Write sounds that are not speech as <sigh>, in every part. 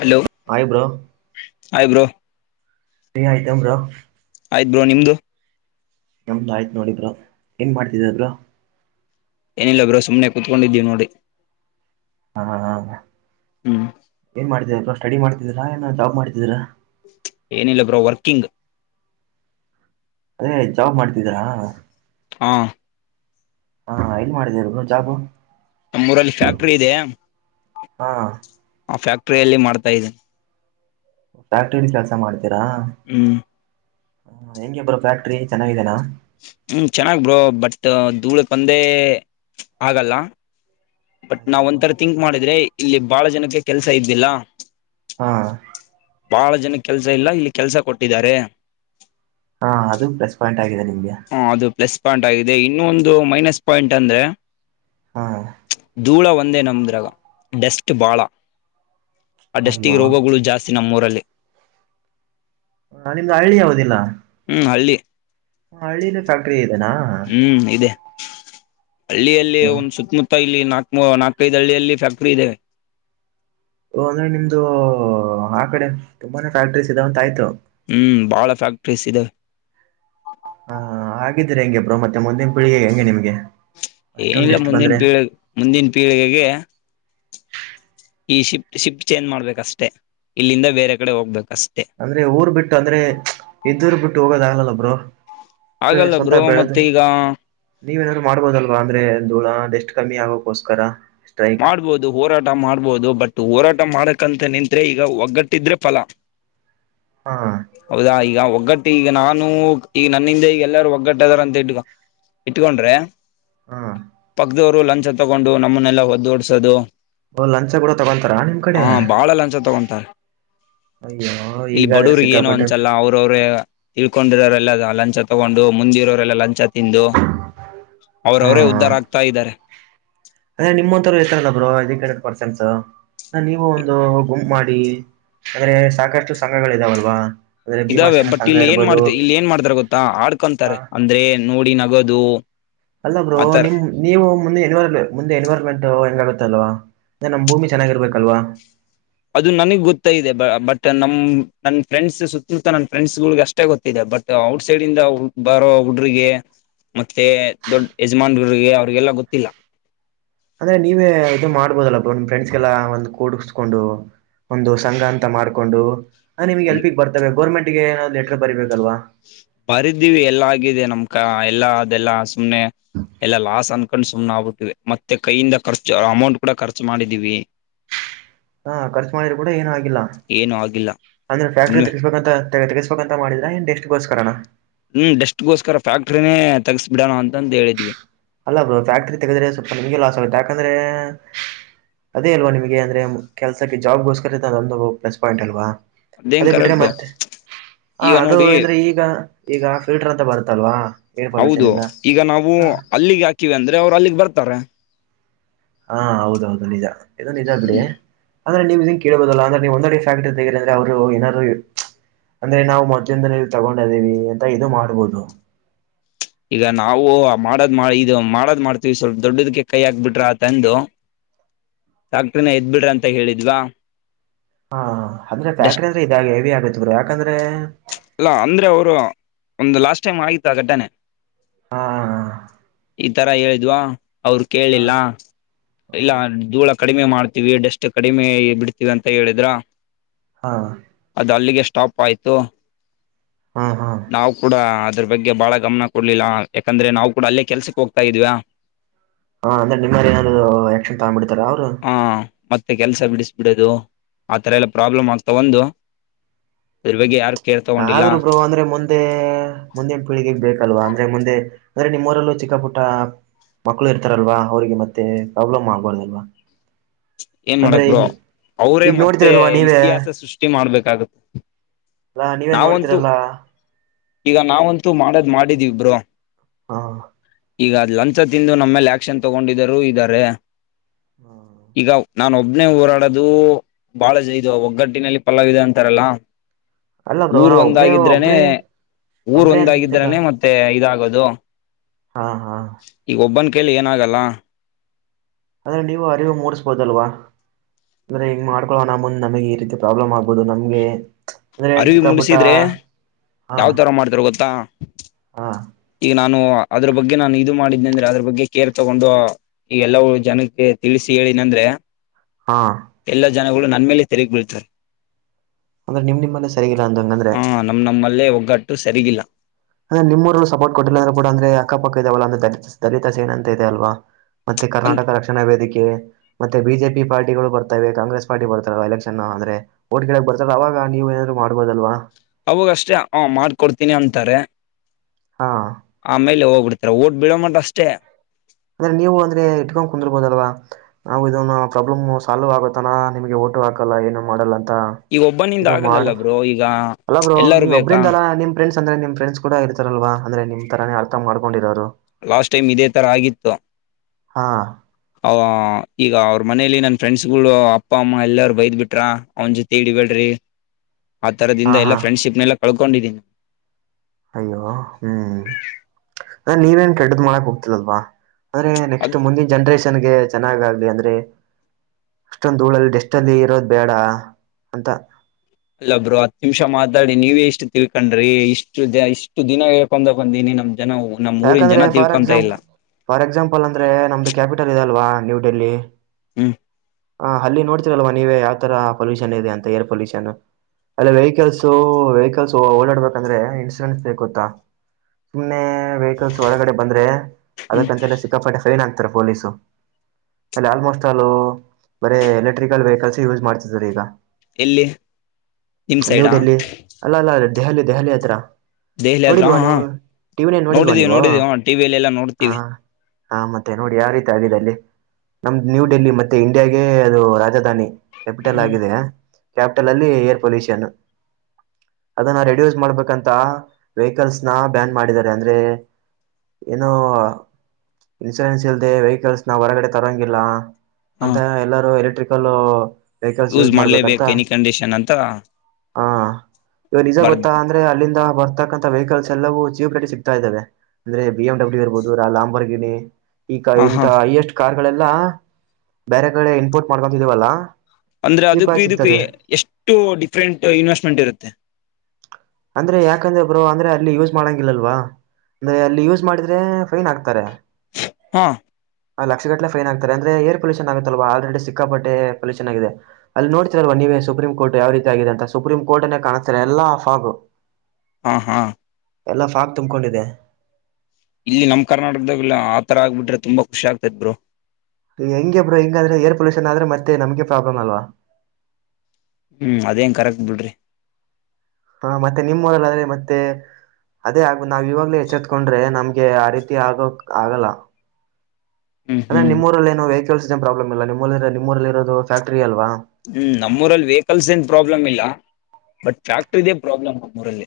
Hello hi bro. Hi bro tea ಆಯ್ತಾ bro? ಆಯ್ತ bro ನಿಮ್ದು? ನಮ್ದ್ ಆಯ್ತ ನೋಡಿ ಬ್ರೋ ಏನ್ ಮಾಡ್ತಾ ಇದೀರಾ ಬ್ರೋ? ಏನಿಲ್ಲ ಬ್ರೋ ಸುಮ್ಮನೆ ಕುತ್ಕೊಂಡಿದ್ದೀವಿ ನೋಡಿ. ಹಾ ಹ ಹಾ ಹ್ಮ್ ಏನ್ ಮಾಡ್ತಿದ ಸ್ಟಡಿ ಮಾಡ್ತಿದೀರಾ ಏನ ಜಾಬ್ ಮಾಡ್ತಿದೀರಾ? ಏನಿಲ್ಲ ಬ್ರೋ ವರ್ಕಿಂಗ್. ಅದೇ ಜಾಬ್ ಮಾಡ್ತಿದೀರಾ? ಹಾ ಹಾ ಎಲ್ಲಿ ಮಾಡ್ತಿರೋದು ಬ್ರೋ ಜಾಬು? ನಮ್ಮ ಊರಲ್ಲಿ ಫ್ಯಾಕ್ಟ್ರಿ ಇದೆ ಹಾ ಆ ಫ್ಯಾಕ್ಟರಿ ಅಲ್ಲಿ ಮಾಡ್ತಾ ಇದ್ದೀನಿ. ಫ್ಯಾಕ್ಟ್ರಿ ಅಲ್ಲಿ ಕೆಲಸ ಮಾಡ್ತೀರಾ ಹ್ಮ್ ಹೆಂಗೆ ಬ್ರೋ ಫ್ಯಾಕ್ಟ್ರಿ ಚೆನ್ನಾಗಿದೇನಾ? ಹು ಚೆನ್ನಾಗ ಬ್ರೋ ಬಟ್ ಧೂಳ ಬಂದೇ ಆಗಲ್ಲ. ಬಟ್ ಅಯ್ಯೋ ನಾವ ಒಂಥರ ಥಿಂಕ್ ಮಾಡಿದ್ರೆ ಇಲ್ಲಿ ಬಾಳ ಜನಕ್ಕೆ ಕೆಲ್ಸ ಇದ್ದಿಲ್ಲ ಹಾ ಬಹಳ ಜನ ಕೆಲ್ಸ ಇಲ್ಲ ಇಲ್ಲಿ ಕೆಲ್ಸ ಕೊಟ್ಟಿದ್ದಾರೆ. ಹಾ ಅದು ಪ್ಲಸ್ ಪಾಯಿಂಟ್ ಆಗಿದೆ ನಿಮ್ಗೆ. ಹ ಅದು ಪ್ಲಸ್ ಪಾಯಿಂಟ್ ಆಗಿದೆ ಇನ್ನ ಒಂದು ಮೈನಸ್ ಪಾಯಿಂಟ್ ಅಂದ್ರೆ ಹಾ ಧೂಳ ಒಂದೇ ನಮ್ದ್ರಾಗ ಡಸ್ಟ್ ಭಾಳ. ಆ ಅಯ್ಯೋ ಡೆಸ್ಟಿಗೆ ರೋಗಗಳು ಜಾಸ್ತಿ ನಮ್ಮ ಊರಲ್ಲಿ. ನಾ ನಿಮ್ದ್ ಹಳ್ಳಿ ಯಾವದಿಲ್ಲ? ಹ್ಮ್ ಹಳ್ಳಿ. ಹ ಹಳ್ಳಿಲೂ ಫ್ಯಾಕ್ಟ್ರಿ ಇದೆನಾ? ಹ್ಮ್ ಇದೆ ಹಳ್ಳಿಯಲ್ಲಿ ಅಯ್ಯೋ ಒಂದು ಸುತ್ತಮುತ್ತ ಇಲ್ಲಿ ನಾಕ ಮೂ ನಾಲ್ಕೈದ ಹಳ್ಳಿಯಲ್ಲಿ ಫ್ಯಾಕ್ಟ್ರಿ ಇದೆ. ಓ ಅಂದ್ರೆ ನಿಮ್ದು ಆ ಕಡೆ ತುಂಬಾನೇ ಫ್ಯಾಕ್ಟ್ರೀಸ್ ಇದಾವಂತ ಆಯ್ತು. ಹ್ಮ್ ಭಾಳ ಫ್ಯಾಕ್ಟ್ರೀಸ್ ಇದೆ. ಹಾ ಹಾಗಿದ್ರೆ ಹೆಂಗೆ ಬ್ರೋ ಮತ್ತೆ ಮುಂದಿನ ಪೀಳಿಗೆಗೆ ಹೆಂಗೆ ನಿಮ್ಗೆ? ಅಷ್ಟೊಂದು ಏನಿಲ್ಲ ಎಷ್ಟು ಮುಂದಿನ ಬಂದ್ರೆ ಪೀಳ ಮುಂದಿನ ಪೀಳಿಗೆಗೆ ಈ ಶಿಫ್ಟ್ ಶಿಫ್ಟ್ ಚೇಂಜ್ ಮಾಡ್ಬೇಕಷ್ಟೇ ಇಲ್ಲಿಂದ ಬೇರೆ ಕಡೆ ಹೋಗ್ಬೇಕ ಅಷ್ಟೇ. ಅಂದ್ರೆ ಊರ್ ಬಿಟ್ಟು ಅಂದ್ರೆ ಇದ್ದೂರು ಬಿಟ್ಟು ಹೋಗೋದ್ ಆಗಲ್ಲಲ್ಲಾ ಬ್ರೋ. ಬೇ ಆಗಲ್ಲ ಸ್ವತ ಬ್ರೋ ಬೆಳೆದ ಮತ್ತೆ ಈಗ ನೀವ್ ಏನಾರು ಮಾಡ್ಬೋದಲ್ವಾ ಅಂದ್ರೆ ಧೂಳಾ ಡಸ್ಟ್ ಕಮ್ಮಿ ಆಗಕ್ಕೋಸ್ಕರ. ಮಾಡ್ಬೋದು ಹೋರಾಟ ಮಾಡ್ಬೋದು ಬಟ್ ಹೋರಾಟ ಮಾಡಕಂತ ನಿಂತ್ರೆ ಈಗ ಒಗ್ಗಟ್ಟಿದ್ರೆ ಫಲ. ಹಾ ಹೌದಾ ಈಗ ಒಗ್ಗಟ್ ಈಗ ನಾನು ಈಗ ನನ್ನಿಂದ ಈಗ ಎಲ್ಲಾರೂ ಒಗ್ಗಟ್ಟದರ ಅಂತ ಇಟ್ಕ ಇಟ್ಕೊಂಡ್ರೆ ಹಾ ಪಕ್ದೋರು ಲಂಚ ತಗೊಂಡು ನಮ್ಮನ್ನೆಲ್ಲ ಒದ್ದ ಓಡ್ಸೋದು ಓ ಲಂಚ ಕೂಡ ತಗೊಂತಾರಾ ನಿಮ್ ಕಡೆ ಹಾ ಭಾಳ ಲಂಚ ತಗೊಂತಾರ್ ಅಯ್ಯೋ ಇಲ್ಲಿ ಈಗಾದ್ರೆ ಬಡುರಿಗ್ ಏನು ಸಿಕ್ಕಾಪಟ್ಟೆ ಅಂಜಲ್ಲಾ ಅವ್ರ್ ಅವ್ರೆ ತಿಳ್ಕೊಂಡಿರೋರೆಲ್ಲ ಲಂಚ ತೊಗೊಂಡು ಮುಂದಿರೋರೆಲ್ಲ ಲಂಚ ತಿಂದು ಅವ್ರ್ ಹಾ ಅವ್ರೆ ಉದ್ದಾರ ಆಗ್ತಾ ಇದಾರೆ. ಅದೇ ನಿಮ್ಮಂಥೋರ ಇರ್ತಾರಲ್ಲ ಬ್ರೋ ಎಜುಕೇಟೆಡ್ ಪರ್ಸನ್ಸು. ಅಲಾ ನೀವು ಒಂದು ಗುಂಪ್ ಮಾಡಿ ಅಂದ್ರೆ ಸಾಕಷ್ಟು ಸಂಘಗಳಿದಾವಲ್ವಾ ಅಂದ್ರೆ ಇದಾವೆ ಭೀಮಾಸೇನ ಬಟ್ ಸಂಘ ಇಲ್ಲಿ ಏನ್ ಇರ್ಬೋದು ಮಾಡ್ತ ಇಲ್ಲಿ ಏನ್ ಮಾಡ್ತರ್ ಗೊತ್ತಾ ಆಡ್ಕೊಂತರೆ ಅಂದ್ರೆ ನೋಡಿ ನಗದು ಅಲ್ಲ ಬ್ರೋ ನಿಮ್ ನೀವು ಮುಂದೆ ಎನ್ವಾ ಮುಂದೆ ಎನ್ವರ್ನ್ಮೆಂಟು ಹೆಂಗಾಗುತ್ತಲ್ವಾ ನಮ್ಮ್ ಭೂಮಿ ಚೆನ್ನಾಗಿರ್ಬೇಕಲ್ವಾ? ಅದು ನನಗ್ ಗೊತ್ತ ಇದೆ ಬಾ ಬಟ್ ನಮ್ ನನ್ ಫ್ರೆಂಡ್ಸ್ ಸುತ್ಮುತ್ತ ನನ್ನ ಫ್ರೆಂಡ್ಸ್ ಗಳ್ಗ ಅಷ್ಟ ಷ್ಟೇ ಗೊತ್ತಿದೆ ಬಟ್ ಔಟ್ ಸೈಡ್ ಇಂದ ಬರೋ ಹುಡ್ರಿಗೆ ಮತ್ತೆ ದೊಡ್ ಯಜಮಾನ್ರಿಗೆ ಅವ್ರಿಗೆಲ್ಲ ಗೊತ್ತಿಲ್ಲ. ಅಂದ್ರೆ ನೀವೇ ಇದು ಮಾಡ್ಬೋದಲ್ಲಪ್ಪ ನಿಮ್ ಫ್ರೆಂಡ್ಸ್ಗೆಲ್ಲಾ ಒಂದು ಕೂಡುಸ್ಕೊಂಡು ಒಂದು ಸಂಘ ಅಂತ ಮಾಡ್ಕೊಂಡು ಆ ನಿಮ್ಗ್ ಈ ಹೆಲ್ಪಿಗ್ ಬರ್ತವೆ ಗೌರ್ಮೆಂಟಿಗೆ ಏನಾದ್ ಲೆಟ್ಟ್ರ ಬರಿಬೇಕಲ್ವಾ? ಬರಿದ್ದೀವಿ ಎಲ್ಲ ಆಗಿದೆ ನಮ್ಕ ಎಲ್ಲಾ ಅದೆಲ್ಲಾ ಸುಮ್ನೆ ಎಲ್ಲಾ ಲಾಸ್ ಅನ್ಕೊಂಡ್ ಸುಮ್ ಆಗ್ಬಿಟ್ವಿ ಮತ್ತೆ ಕೈಯಿಂದ ಖರ್ಚು ಅಮೌಂಟ್ ಕೂಡ ಖರ್ಚು ಮಾಡಿದೀವಿ. ಹಾ ಖರ್ಚು ಮಾಡಿದ್ರು ಕೂಡ ಏನು ಆಗಿಲ್ಲ ಏನು ಆಗಿಲ್ಲ ಅಂದ್ರೆ ಫ್ಯಾಕ್ಟ್ರಿ ಇನ್ನು ತೆಗಿಸ್ಬೇಕಂತ ತೆಗ ತೆಗಿಸ್ಬೇಕಂತ ಮಾಡಿದ್ರ ಏನ್ ಡೆಸ್ಟ್ಗೋಸ್ಕರನಾ? ಹ್ಮ್ ಡೆಸ್ಟ್ಗೋಸ್ಕರ ಫ್ಯಾಕ್ಟ್ರಿನೇ ತೆಗಿಸ್ಬಿಡನಾ ಅಂತ ಅಂದ್ ಹೇಳಿದ್ವಿ. ಅಲ್ಲ ಬ್ರೋ ಫ್ಯಾಕ್ಟ್ರಿ ತೆಗದ್ರೆ ಸ್ವಲ್ಪ ನಿಮ್ಗೆ ಲಾಸ್ ಆಗುತ್ತೆ ಯಾಕಂದ್ರೆ ಅದೇ ಅಲ್ವಾ ನಿಮಗೆ ಅಂದ್ರೆ ಕೆಲ್ಸಕ್ಕೆ ಜಾಬ್ಗೋಸ್ಕರ ತಾವ್ ಅಲ್ದೋರು ಪ್ಲಸ್ ಪಾಯಿಂಟ್ ಅಲ್ವಾ. ಅದೇನ್ ಅದೇ ಬಿಟ್ರೆ ಕರೆಕ್ಟು ಮತ್ತೆ ಹಾ ಈಗ ಅದು ನೋಡಿ ಎಂದ್ರೆ ಈಗ ಈಗ ಫಿಲ್ಟರ್ ಅಂತ ಬರುತ್ತಲ್ವಾ? ಏರ್ ಪೊಲ್ಯೂಷನ್ ಹೌದು ಇಂದ ಈಗ ನಾವು ಹಾ ಅಲ್ಲಿಗೆ ಹಾಕೀವಿ ಅಂದ್ರೆ ಅವ್ರ ಅಲ್ಲಿಗ್ ಬರ್ತಾರೆ. ಹಾ ಹೌದೌದು ನಿಜ ಇದು ನಿಜ ಬಿಡಿ. ಅಂದ್ರೆ ನೀವ್ ಇದನ್ನ ಕೇಳ್ಬೋದಲ್ಲ ಅಂದ್ರೆ ನೀವು ಒಂದಡೆ ಫ್ಯಾಕ್ಟರಿ ತೆಗಿರಿ ಅಂದ್ರೆ ಅವ್ರು ಏನಾದ್ರು ಅಂದ್ರೆ ನಾವ ಮೊದ್ಲಿಂದಾನೇ ಇದ ತೊಗೊಂಡದೇವಿ ಅಂತ ಇದು ಮಾಡ್ಬೋದು. ಈಗ ನಾವು ಮಾಡದ್ ಮಾ ಇದು ಮಾಡೋದ್ ಮಾಡ್ತಿವಿ ಸ್ವಲ್ಪ್ ದೊಡ್ದುದ್ಕೆ ಕೈ ಹಾಕ್ಬಿಟ್ರೆ ಬಿಟ್ರ ಆತ್ ಅಂದು <inaudible> ಫ್ಯಾಕ್ಟರಿನಾ ಎದ್ ಬಿಡ್ರ ಅಂತ ಹೇಳಿದ್ವಾ. ಹಾ ಹಾ ಹಾ ಅಂದ್ರೆ ಡಸ್ಟ್ ಫ್ಯಾಕ್ಟ್ರಿ ಅಂದ್ರೆ ಇದ ಹೆವಿ ಆಗತ್ ಬ್ರೋ ಯಾಕಂದ್ರೆ ಅಲ್ಲಾ ಅಂದ್ರೆ ಅವ್ರು ಒಂದು ಲಾಸ್ಟ್ ಟೈಮ್ ಆಗಿತ್ತು ಆ ಘಟನೆ. ಹಾ ಹಾ ಹಾ ಈತರ ಹೇಳಿದ್ವಾ ಅವ್ರು ಹಾ ಕೇಳಲಿಲ್ಲ ಹಾ ಇಲ್ಲ ಧೂಳ ಕಡಿಮೆ ಮಾಡ್ತೀವಿ ಡಸ್ಟ್ ಕಡಿಮೆ ಬಿಡ್ತೀವಿ ಅಂತ ಹೇಳಿದ್ರ. ಹಾ ಅದ ಅಲ್ಲಿಗೆ ಸ್ಟಾಪ್ ಆಯ್ತು. ಹಾ ಹಾ ನಾವು ಕೂಡ ಅದ್ರ ಬಗ್ಗೆ ಬಾಳ ಗಮನ ಕೊಡ್ಲಿಲ್ಲ ಯಾಕಂದ್ರೆ ನಾವು ಕೂಡ ಅಲ್ಲೇ ಕೆಲ್ಸಕ್ಕ ಹೋಗ್ತಾ ಇದಿವಾ. ಹಾ ಅಂದ್ರೆ ನಿಮ್ಮೇಲ್ ಏನಾದ್ರೂ ಆಕ್ಷನ್ ಟೋನ್ಬಿಡ್ತರಾ ಅವ್ರು? ಹಾ ಮತ್ತೆ ಕೆಲ್ಸ ಬಿಡುಸ್ಬಿಡದು ಆತರ ಎಲ್ಲ ಪ್ರಾಬ್ಲಮ್ ಆಗ್ತಾವ ಒಂದು ಇದ್ರ ಬಗ್ಗೆ ಯಾರು ಕೇರ್ ತಗೊಂಡಿಲ್ಲ ಆದ್ರೂ ಬ್ರೋ ಅಂದ್ರೆ ಮೊನ್ ದೇ ಮುಂದಿನ ಪೀಳಿಗೆಗ್ ಬೇಕಲ್ವಾ ಅಂದ್ರೆ ಮುಂದೆ ಅಂದ್ರೆ ನಿಮ್ಮೂರಲ್ಲೂ ಚಿಕ್ಕ ಪುಟ್ಟ ಮಕ್ಳು ಇರ್ತಾರಲ್ವಾ ಅವ್ರಿಗೆ ಮತ್ತೆ ಪ್ರಾಬ್ಲಮ್ ಆಗ್ಬಾರ್ದಲ್ವಾ. ಏನ್ ಅಂದ್ರೆ ಮಾಡಕ್ ಬ್ರೋ ಈಗ ಅವ್ರೇ ಈಗ ಮತ್ತೆ ನೋಡ್ತಿರಲ್ವಾ ನೀವೇ ಇತಿಹಾಸ ಸೃಷ್ಟಿ ಮಾಡ್ಬೇಕಾಗತ್ತೆ. ಅಲ್ಲಾ ನೀವೇನ್ ನೋಡ್ತೀರಲ್ಲಾ? ಈಗ ನಾವಂತೂ ಮಾಡದ್ ಮಾಡಿದೀವಿ ಬ್ರೋ. ಹಾ ಈಗ ಅದ ಲಂಚ ತಿಂದು ನಮ್ಮೇಲ ಆಕ್ಷನ್ ತಗೊಂಡಿದ್ದರು ಇದಾರೆ. ಹಾ ಈಗ ನಾನು ಒಬ್ನೇ ಹೋರಾಡೋದು ಬಾಳ ಜ ಇದು ಒಗ್ಗಟ್ಟಿನಲ್ಲಿ ಫಲವಿದೆ ಅಂತಾರಲ್ಲಾ ಅಲ್ಲ ಬ್ರೋ ಊರ್ ನಾವ್ ಒಬ್ರೇ ಒಂದಾಗಿದ್ರನೆ ಒಬ್ರೇ ಊರ್ ಒಬ್ರೇ ಅಂತಂತಿಲ್ಲ ಒಂದಾಗಿದ್ರನೆ ಮ ಮತ್ತೆ ಇದಾಗೋದು ಹಾ ಹಾ ಈಗ ಒಬ್ಬನ ಕೈಲಿ ಏನೂ ಆಗಲ್ಲಾ. ಆದ್ರೆ ನೀವು ಅರಿವು ಮೂಡ್ಸ್ಬೋದಲ್ವ? ಅಂದ್ರೆ ಹಿಂಗ ಮಾಡ್ಕೊಳಣ ಮುಂದ ನಮಗ ಈ ರೀತಿ ಪ್ರಾಬ್ಲಮ್ ಆಗ್ಬೋದು ನಮ್ಗೆ. ಅಂದ್ರೆ ಅರಿವು ಚಿಕ್ಕಪುಟ ಮೂಡಿಸಿದ್ರೆ ಹಾ ಯಾವ್ ತರ ಮಾಡ್ತಾರ ಗೊತ್ತಾ ಹಾ ಈಗ ನಾನು ಅದ್ರ ಬಗ್ಗೆ ನಾನು ಇದು ಮಾಡಿದ್ನಿ ಅಂದ್ರೆ ಅದ್ರ ಬಗ್ಗೆ ಕೇರ್ ತಗೊಂಡೂ ಈಗೆಲ್ಲವೂ ಜನಕ್ಕೆ ತಿಳಿಸಿ ಹೇಳಿನಂದ್ರೆ ಹಾ ಎಲ್ಲಾ ಜನಗಳು ನನ್ ಮೇಲೆ ತಿರಗಿ ಬೀಳ್ತಾರೆ. ಅಂದ್ರೆ ನಿಮ್ಮ ನಿಮ್ಮೇ ಸರಿ ಇಲ್ಲ ಅಂದಂಗಂದ್ರೆ? ನಮ್ಮ ನಮ್ಮಲ್ಲೇ ಒಗ್ಗಟ್ಟು ಸರಿಗಿಲ್ಲ. ಅಂದ್ರ ನಿಮ್ಮ ಊರಲ್ಲೂ ಸಪೋರ್ಟ್ ಕೊಟ್ಟಿಲ್ ಅಂದ್ರ ಕೂಡಂದ್ರೆ ಅಕ್ಕ ಪಕ್ಕ ಇದಾವಲ್ಲ ಅ್ರ ದಲಿತ ದಲಿತಾ ಸೇನಾ ಅಂತ್ ಇದೆ ಅಲ್ವಾ? ಮತ್ತೆ ಅಂತ ಕರ್ನಾಟಕ ರಕ್ಷಣಾ ವೇದಿಕೆ ಮತ್ತೆ ಬಿಜೆಪಿ ಪಾರ್ಟಿಗಳು ಬರ್ತವೆ ಕಾಂಗ್ರೆಸ್ ಪಾರ್ಟಿ ಬರ್ತಾವೆ ಎಲೆಕ್ಷನ್ ಅಂದ್ರೆ ವೋಟ್ ಕೆಳಕ್ ಬರ್ತಾರ ಅಲಾ ಅವಾಗ ನೀವ ಏನಾದ್ರು ಮಾಡ್ಬೋದಲ್ವಾ? ಅವಾಗಷ್ಟೇ ಹಾ ಮಾಡ್ಕೊಡ್ತೀನಿ ಅಂತಾರೆ. ಹಾ ಆಮೇಲೆ ಹೋಗ್ಬಿಡ್ತಾರ ವೋಟ್ ಬಿಳೋಮಟಷ್ಟೇ ಅಂದ್ರೆ ನೀವು ಅಂದ್ರೆ ಇಟ್ಕೊಂಡ್ ಕುಂದರ್ಬೋದಲ್ವಾ? ನಾವು ಇದನ್ ಪ್ರಾಬ್ಲಮ್ ಸಾಲ್ವ್ ಆಗೋತ್ತನಾ ನಿಮ್ಗೆ ವೋಟು ಹಾಕಲ್ಲ ಏನು ಮಾಡಲ್ಲ ಅಂತ ಈಗ ಒಬ್ಬನಿಂದ ಇದು ಮಾಡ ಆಗಲ್ಲಲ್ಲ ಬ್ರೋ ಈಗ ಅಲ್ಲ ಬ್ರೋ ಎಲ್ಲಾರು ನೀವ ಬೇಕಾ ಒಬ್ರಿಂದಲ್ಲ ನಿಮ ಫ್ರೇಂಡ್ಸ್ ಅಂದ್ರೆ ನಿಮ ಫ್ರೆಂಡ್ಸ ಕೂಡ ಇರ್ತಾರಲ್ವಾ ಅಂದ್ರೆ ನಿಮ್ಮ ತರಾನೇ ಅರ್ಥ ಮಾಡ್ಕೊಂಡಿರೋರು. ಲಾಸ್ಟ್ ಟೈಮ್ ಇದೇ ತರ ಆಗಿತ್ತು. ಹಾ ಅವ ಈಗ ಅವ್ರ ಮನೇಲಿ ನನ್ ಫ್ರೆಂಡ್ಸ್ ಗಳು ಅಪ್ಪ ಅಮ್ಮ ಎಲ್ಲಾರ ಬೈದ್ ಬಿಟ್ರಾ. ಅವ್ನ ಜೊತೆ ಇಡಿಬ್ಯಾಡ್ರಿ ಆ ಹಾ ತರದಿಂದ ಎಲ್ಲಾ ಹಾ ಫ್ರೆಂಡ್ಶಿಪ್ನಲ್ಲ ಕಳ್ಕೊಂಡಿದೀನಿ. ಅಯ್ಯೋ ಹ್ಮ್ ಅದ ನೀವೇನ್ ಕೆಟ್ಟ್ದ್ ಮಾಡಕ್ ಹೋಗ್ತಿಲ್ಲವಲ್ವಾ. ಅಂದ್ರೆ ಅದ್ ನೆಕ್ಸ್ಟ್ ಮುಂದಿನ ಜನ್ರೇಷನ್ಗೆ ಚೆನ್ನಾಗ್ ಆಗ್ಲಿ ಅಂದ್ರೆ ಅಷ್ಟೊಂದು ಧೂಳಲ್ಲಿ ಡೇಷ್ಟಲ್ಲಿ ಇರೋದ ಬೇಡ ಅಂತಾ ಇಲ್ಲಾ ಬ್ರೋ ಹತ್ ನಿಮ್ಶಾ ಮಾತಾಡಿ ನೀವೇ ಇಷ್ಟು ತಿಳ್ಕೊಂಡ್ರಿ ಇಷ್ಟು ದ ಇಷ್ಟು ದಿನ ಹೇಳ್ಕೊಂಡ ಬಂದಿನಿ ನಮ್ ಜನ ಹ ನಮ್ಮ್ ಊರಿನ್ ಯಾಕಂದ್ರೆ ಜನ ಫಾರ್ ತಿಳ್ಕೊಂತಾ ಇಲ್ಲ. ಎಕ್ಸಾಂಪಲ್ ಫಾರ್ ಎಕ್ಸಾಂಪಲ್ ಅಂದ್ರೆ ನಮ್ದು ಕ್ಯಾಪಿಟಲ್ ಇದೆ ಅಲ್ವಾ ನ್ಯೂ ಡೆಲ್ಲಿ ಹ್ಮ ಹ ಅಲ್ಲಿ ನೋಡ್ತೀರಲ್ವ ನೀವೇ ಯಾವ ತರ ಪೊಲ್ಯೂಷನ್ ಇದೆ ಅಂತ ಏರ್ ಪೊಲ್ಯೂಷನ್. ಅಲ್ಲ ವೆಹಿಕಲ್ಸ್ ವೆಹಿಕಲ್ಸ್ ಓಡಾಡ್ಬೇಕಂದ್ರೆ ಇನ್ಸೂರೆನ್ಸ್ ಬೇಕ ಗೊತ್ತಾ? ಸುಮ್ನೆ ವೆಹಿಕಲ್ಸ್ ಹೋರಗಡೆ ಬಂದ್ರೆ ಹ್ಮ್ ಅದಕ್ಕಂತಲೆ ಸಿಕ್ಕಾಪಟ್ಟೆ ಫೈನ್ ಹಾಕ್ತಾರೆ ಪೊಲೀಸು. ಅಲ್ಲಿ ಆಲ್ಮೋಸ್ಟ್ ಆಲೂ ಬರೇ ಎಲೆಕ್ಟ್ರಿಕಲ್ ವೆಹಿಕಲ್ಸ್ ಯೂಸ್ ಮಾಡ್ತಿದಾರ ಈಗ. ಎಲ್ಲಿ ನಿಮ್ ನ್ಯೂ ಸೈಡಾ ಡೆಲ್ಲಿ ಅಲ್ಲ ಅಲ್ಲ ಅ ದೆಹಲಿ ದೆಹಲಿ ಹತ್ರ ದೆಹಲಿ ಹತ್ರ ನೋಡಿಲ್ವಾ ಹ ಹಾ ನೀವು ಟಿವಿ ನೈನ್ ನೋಡಿಲ್ವಾ ನೋಡಿದೀವಿ ನೀವು ನೋಡಿದೀವಿ ಹ ಟಿವಿಯಲ್ಲಿ ಎಲ್ಲಾ ಹ ನೋಡ್ತೀವಿ ಹಾ ಮತ್ತೆ ನೋಡಿ ಯಾರೀತಿ ಆಗಿದೆ ಅಲ್ಲಿ. ನಮ್ದ್ ನ್ಯೂ ಡೆಲ್ಲಿ ಮತ್ತೆ ಇಂಡಿಯಾಗೆ ಅದು ರಾಜಧಾನಿ ಕ್ಯಾಪಿಟಲ್ ಹ್ಮ್ ಆಗಿದೆ. ಕ್ಯಾಪಿಟಲ್ ಅಲ್ಲಿ ಏರ್ ಪೊಲ್ಯೂಷನ್. ಅದನ್ನ ರೆಡ್ಯೂಸ್ ಮಾಡ್ಬೇಕಂತ ವೆಹಿಕಲ್ಸ್ ನ ಬ್ಯಾನ್ ಮಾಡಿದ್ದಾರೆ ಅಂದ್ರೆ ಅಂದ್ರೆ ಏನೋ ಇನ್ಸೂರೆನ್ಸ್ ಇಲ್ದೆ ವೆಹಿಕಲ್ಸ್ನ ಹೊರಗಡೆ ತರೋಂಗಿಲ್ಲ ಹ ಅಂತ ಎಲ್ಲರೂ ಎಲೆಕ್ಟ್ರಿಕಲ್ಲೂ ಯೂಸ್ ಮಾಡ್ಲೇಬೇಕು ಎನಿ ಕಂಡೀಷನ್ ಅಂತ ಹ ಇವ ನಿಜ ಬರ್ದ್ ಗೊತ್ತಾ ಅಂದ್ರೆ ಅಲ್ಲಿಂದ ಬರ್ತಕ್ಕಂತಥ ವೆಹಿಕಲ್ಸ್ ಎಲ್ಲವೂ ಜಿಯೋಟಸಿ ವೆ ಅಂದ್ರೆ ಬಿ ಎಮ್ ಡೆಬ್ಲ್ಯೂ ಇರಬಹುದು ಲಾಂಬರ್ ಗಿಣಿ ಈಗ ಹ ಹಾ ಇಂತಾ ಹೈಯೆಸ್ಟ್ ಕಾರ್ ಗಳೆಲ್ಲ ಬೇರೆ ಕಡೆ ಇಂಪೋರ್ಟ್ ಮಾಡ್ಕೊಂತಿದೀವಲ್ಲ ಅಂದ್ರೆ ಅದಕ್ಕ ಇದಕ್ಕ ಎಷ್ಟು ಡಿಫ್ರೆಂಟ್ ಇನ್ವೆಸ್ಟ್ಮೆಂಟ್ ಇರುತ್ತೆ. ಅಂದ್ರೆ ಯಾಕಂದ್ರೆ ಬ್ರೋ ಅಂದ್ರೆ ಅಲ್ಲಿ ಯೂಸ್ ಮಾಡಂಗಿಲ್ಲಲ್ವಾ. ಅಂದ್ರೆ ಅಲ್ಲಿ ಯೂಸ್ ಮಾಡಿದ್ರೆ ಫೈನ್ ಆಗ್ತಾರೆ. ಹಾ ಆ ಲಕ್ಷಗಟ್ಟ ಫೈನ್ ಹಾಕ್ತರೆ ಅಂದ್ರೆ ಎರ್ ಪೊಲ್ಯೂಷನ್ ಆಗುತ್ತಲ್ವಾ ಆಲ್ರೆಡಿ ಸಿಕ್ಕಾಪಟ್ಟೆ ಪೊಲ್ಯೂಷನ್ ಆಗಿದೆ. ಅಲ್ಲಿ ನೋಡ್ತಿರಲ್ವ ನೀವ ಸಪ್ರೀಂ ಕೋರ್ಟ್ ಯಾವ ರೀತಿ ಆಗಿದೆಂತ ಸುಪ್ರೀಂ ಕೋರ್ಟ್ನ ಕಾಣಸ್ತಿಲ್ಲ ಎಲ್ಲಾಫಾಗು. <inaudible> ಹಾ ಹಾ. ಎಲ್ಲಾ ಫಾಗ್ ತುಂಬಕೊಂಡಿದೆೆ. ಇಲ್ಲಿ ನಮ್ಮ ಕರ್ನಾಟಕದಾಗ ಆತರ ಆಗ್ಬ ಬಿಟ್ರೆ ತಂಬಾಖುಷಿ ಆಗ್ತಿತ್ ಬ್ರೋ. ಹಂಗೆ ಬ್ರೋ ಹಿಂಗಾದ್ರೆ ಏರ್ ಪೊಲ್ಯೂಷನ್ ಆದ್ರೆ ಮತ್ತೆ ನಮಗೆ ಪ್ರಾಬ್ಲಮ ಅಲ್ವಾ. ಹ್ಮ್ ಅದೇನ್ ಕರಕ್ ಬಿಡ್ರಿ. ಹ ಮತ್ತೆ ನಿಮ್ಮ ಮೊದಲ ಆದ್ರೆ ಮತ್ತೆ. ಅದೇ ಆಗ್ಬುದು ನಾವ ಇವಾಗ್ಲೇ ಎಚ್ಚೆತ್ಕೊಂಡ್ರೆ ನಮ್ಗೆ ಆ ರೀತಿ ಆಗೋಕ್ ಆಗಲ್ಲ. ಹ್ಮ್ ಅಂದೇ ಹ್ಮ್ ನಿಮ್ಮೂಊರಲ್ಲಿ ಏನು ವೆಹಿಕಲ್ಸ್ ಏನ್ ಪ್ರಾಬ್ಲಮ್ ಇಲ್ಲ ನಿಮ್ಮಲ್ಲಿ ಇರ ನಿಮ್ಮೂರಲ್ಲಿರೋದು ಫ್ಯಾಕ್ಟರಿ ಅಲ್ವಾ. ಹ್ಮ್ ನಮ್ಮೂರಲ್ಲಿ ವೆಹಿಕಲ್ಸ್ ಏನ್ ಪ್ರಾಬ್ಲಮ್ ಇಲ್ಲ ಬಟ್ ಫ್ಯಾಕ್ಟ್ರಿದೆ ಪ್ರಾಬ್ಲಮ್ ನಮ್ಮೂರಲ್ಲಿ.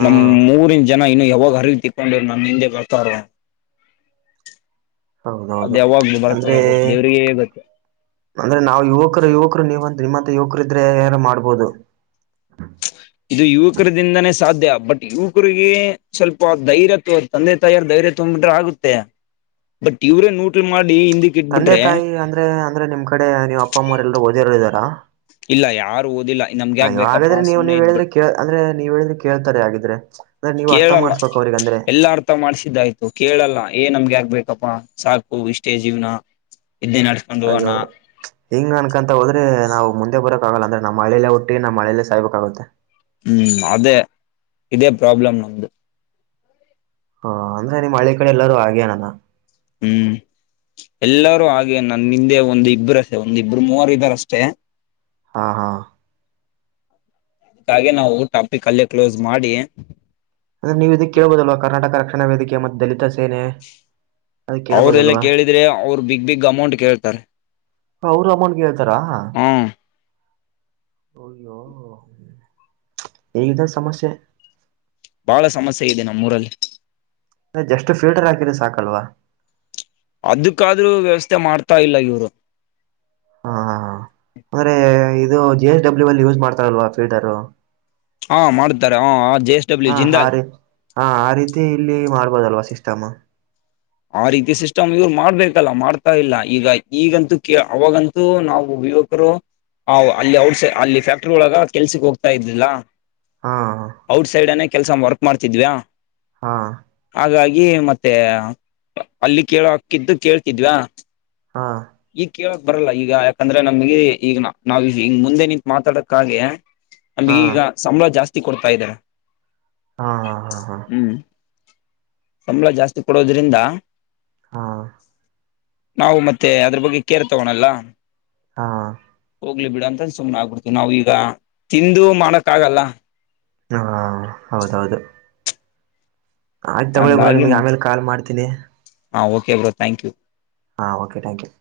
ಹಾ ನಮ್ ಮೂರಿನ್ ಜನ ಇನ್ನು ಯಾವಾಗ ಹರಿಗೆ ತಿಕ್ಕೊಂಡಿರು ನಮ್ ಹಿಂದೆ ಬರ್ತಾರೊ. ಅದ್ ಹೌದೌದು ಯಾವಾಗ ಅಂದ್ರೆ ಬರ್ತಾರೋ ಗೊತ್ತ ದೇವ್ರಿಗೆ ಗೊತ್ತು ಅಂದ್ರೆ ನಾವು ಯುವಕರು ಯುವಕರು ನೀವಂತ ನಿಮ್ಮಂತ ಯುವಕರ ಇದ್ರೆ ಏನೋ ಮಾಡ್ಬೋದು. ಇದು ಯುವಕರ ದಿಂದಾನೇ ಸಾಧ್ಯ ಬಟ್ ಯುವಕರಿಗೆ ಸ್ವಲ್ಪ ಧೈರ್ಯ ತೋರ್ ತಂದೆ ತಾಯಾರ ಧೈರ್ಯ ತೊಂಬ್ಬಿಟ್ರೆ ಆಗುತ್ತೆ ಬಟ್ ಇವ್ರೇ ನೂಟ್ಲ್ ಮಾಡಿ ಹಿಂದಿಕ್ ತಂದೆ ಇಟ್ಬಿಟ್ರೆ. ತಾಯಿ ಅಂದ್ರೆ ಅಂದ್ರೆ ನಿಮ್ ಕಡೆ ನೀವು ಅಪ್ಪ ಅಮ್ಮರೆಲ್ಲರು ಓದಿರೊರ್ ಇದಾರಾ. ಇಲ್ಲ ಯಾರು ಓದಿಲ್ಲ ನಮ್ಗೆ ಯಾಕ್ ಅಯ್ಯ ಬೇಕಪ್ಪಾ ಹಾಗಾದ್ರೆ ನೀವು ಸುಮ್ನೆ ನೀವ್ ಹೇಳಿದ್ರೆ ಇದ್ಬಿಡ್ ಕೆ ಅಂದ್ರೆ ನೀವ್ ಹೇಳಿದ್ರೆ ಕೇಳ್ತಾರೆ ಹಾಗಿದ್ರೆ. ಅಂದ್ರೆ ನೀವು ಅರ್ಥ ಮಾಡ್ಬೇಕು ಅವ್ರಗ ಅಂದ್ರೆ. ತ ಮಾಡ್ಸಿದ್ದಯ್ತು ಕೇಳಲ್ಲ ಏನ್ ನಮ್ಗೆ ಯಾಗ್ಬೇಕಪ್ಪಾ ಸಾಕು ಇಷ್ಟೇ ಜೀವನ ಇದ್ದೆ ನಡ್ಸ್ ಅಯ್ಯೋ ಹಿಂಗ ಅನ್ಕಂತ ಹೋದ್ರೆ ನಾವು ಮುಂದೆ ಬರೋಕಾಗಲ್ಲ ಅಂದ್ರೆ ನಮ್ಮ್ಳೆಯಲ್ಲೇ ಹುಟ್ಟಿ ನಮ್ಮ ಹಳೇಲ್ಲೇ ಸಾಯ್ಬೇಕಾಗುತ್ತೆ. ಹ್ಮ್ ಅದೇ ಇದೇ ಪ್ರಾಬ್ಲಮ್ ನಮ್ದು. ಹ ಅಂದ್ರೆ ನಿಮ್ ಹಳ್ಳಿ ಕಡೆ ಎಲ್ಲಾರೂ ಆಗ್ಯನಾನ. ಹ್ಮ್ ಎಲ್ಲರೂ ಹಾಗೆ ನನ್ನಿಂದೆ ಒಂದ್ ಒಂದ್ ಇಬ್ರು ಮೂವರ್ ಇದಾರ್ ಅಷ್ಟೇ. ಹಾ ಹಾ. ಕಾಗೆ ನಾವು ಟಾಪಿಕ್ ಅಲ್ಲೇ ಕ್ಲೋಸ್ ಮಾಡಿ ಅಂದ್ರೆ ನೀವು ಇದಕ್ಕೆ ಕೇಳ್ಬೋದಲ್ವಾ ಕರ್ನಾಟಕ ರಕ್ಷಾಣ ವೇದಿಕೆ ಮತ್ ದಲಿತ ಸೇನೆ ಅದ ಅವ್ರಲ್ಲ ಕೇಳ್ಬೋದಲ್ವಾ ಕೇಳಿದ್ರೆ ಅವರು ಬಿಗ್ ಬಿಗ್ ಅಮೌಂಟ್ ಕೇಳ್ತಾರೆ. ಅವ್ರು ಅಮೌಂಟ್ಗೆ ಹೇಳ್ತಾರಾ. ಹಾ ಅಯ್ಯೋ ಎ ಇದ ಸಮಸ್ಯೆ. ಬಾಳ ಸಮಸ್ಯೆ ಇದೆ ನಮ್ಮೂರಲ್ಲಿ. ಅದೆ ಜಸ್ಟ್ ಫಿಲ್ಟರ್ ಹಾಕಿದ್ರೆ ಸಾಕಲ್ವಾ. ಅದಕ್ಕಾದ್ರೂ ವ್ಯವಸ್ಥೆ ಮಾಡ್ತಾ ಇಲ್ಲ ಇವ್ರು. ಹಾ ಹಾ ಹ ಅಂದ್ರೆ ಇದು ಜಿ ಎಸ್ ಡಬ್ಲ್ಯೂ ಅಲ್ಲಿ ಯೂಸ್ ಮಾಡ್ತಾರಲ್ವಾ ಫಿಲ್ಟರು. ಹಾ ಮಾಡ್ತಾರೆ ಹ ಹ ಜಷ್ ಹಾ ಆ ರೀ ಹ್ಮ ಆ ರೀತಿ ಇಲ್ಲಿ ಮಾಡ್ಬೋದಲ್ವಾ ಸಿಸ್ಟಮ. ಆ ರೀತಿ ಸಿಸ್ಟಮ್ ಇವ್ರು ಮಾಡ್ಬೇಕಲ್ಲ ಮಾಡ್ತಾ ಇಲ್ಲ ಈಗ ಈಗಂತೂ ಕ ಅವಾಗಂತೂ ನಾವು ಅಲ್ಲಿ ಔಟ್ ಸೈಡ್ ಅಲ್ಲಿ ಫ್ಯಾಕ್ಟ್ರಿ ಒಳಗ ಕೆಲ್ಸಕ್ ಹೋಗ್ತಾ ಇದ್ದಿಲ್ಲಾ ಹಾ ಔಟ್ಸೈಡನೇ ಕೆಲಸ ವರ್ಕ್ ಮಾಡ್ತಿದ್ವ್ಯಾ. ಹಾ ಹಾಗಾಗಿ ಮತ್ತೆ ಅಲ್ಲಿ ಕೇಳ ಹಕಿದ್ದು ಕೇಳ್ತಿದ್ವಾ. ಹಾ ಈಗ ಕೇಳಕ್ ಬರಲ್ಲ ಈಗ ಯಾಕಂದ್ರೆ ನಮ್ಗೆ ಈಗ್ ನಾವ್ ಹಿಂಗ್ ಮುಂದೆ ನಿಂತ ಮಾತಾಡಕ್ಕಾಗಿ ಅಲ್ಲಿ ಹಾ ಈಗ ಸಂಬಳ ಜಾಸ್ತಿ ಕೊಡ್ತಾ ಇದ್ದಾರೆ ಹಾ ಹಾ ಹಾ ಹಾ ಹ್ಮ್. ಸಂಬಳ ಜಾಸ್ತಿ ಕೊಡೋದ್ರಿಂದ ಹಾ ನಾವು ಮತ್ತೆ ಅದ್ರ ಬಗ್ಗೆ ಕೇರ್ ತೋಗೋಣಲ್ಲ. ಹಾ ಹೋಗ್ಲಿ ಬಿಡ್ ಅಂತ್ ಸುಮ್ನ ಆಗಿ ಬಿಡ್ತೇವ ನಾವೂ ಈಗ್ ತಿಂದು ಮಾಡಕ್ಕ ಆಗಲ್ಲಾ. ಹಾ ಹೌದೌದು. ಆಯ್ತು ತಗೊ ಬ್ರೋ ಹಂಗಾಗಿ ನಿಮ್ಗೆ ಮತ್ ಆಮೇಲೆ ಕಾಲ್ ಮಾಡ್ತೀನಿ. ಹಾ ಓಕೆ ಬ್ರೋ ಥ್ಯಾಂಕ್ ಯು. ಹಾ, ಓಕೆ ಥಾಂಕ್ ಯು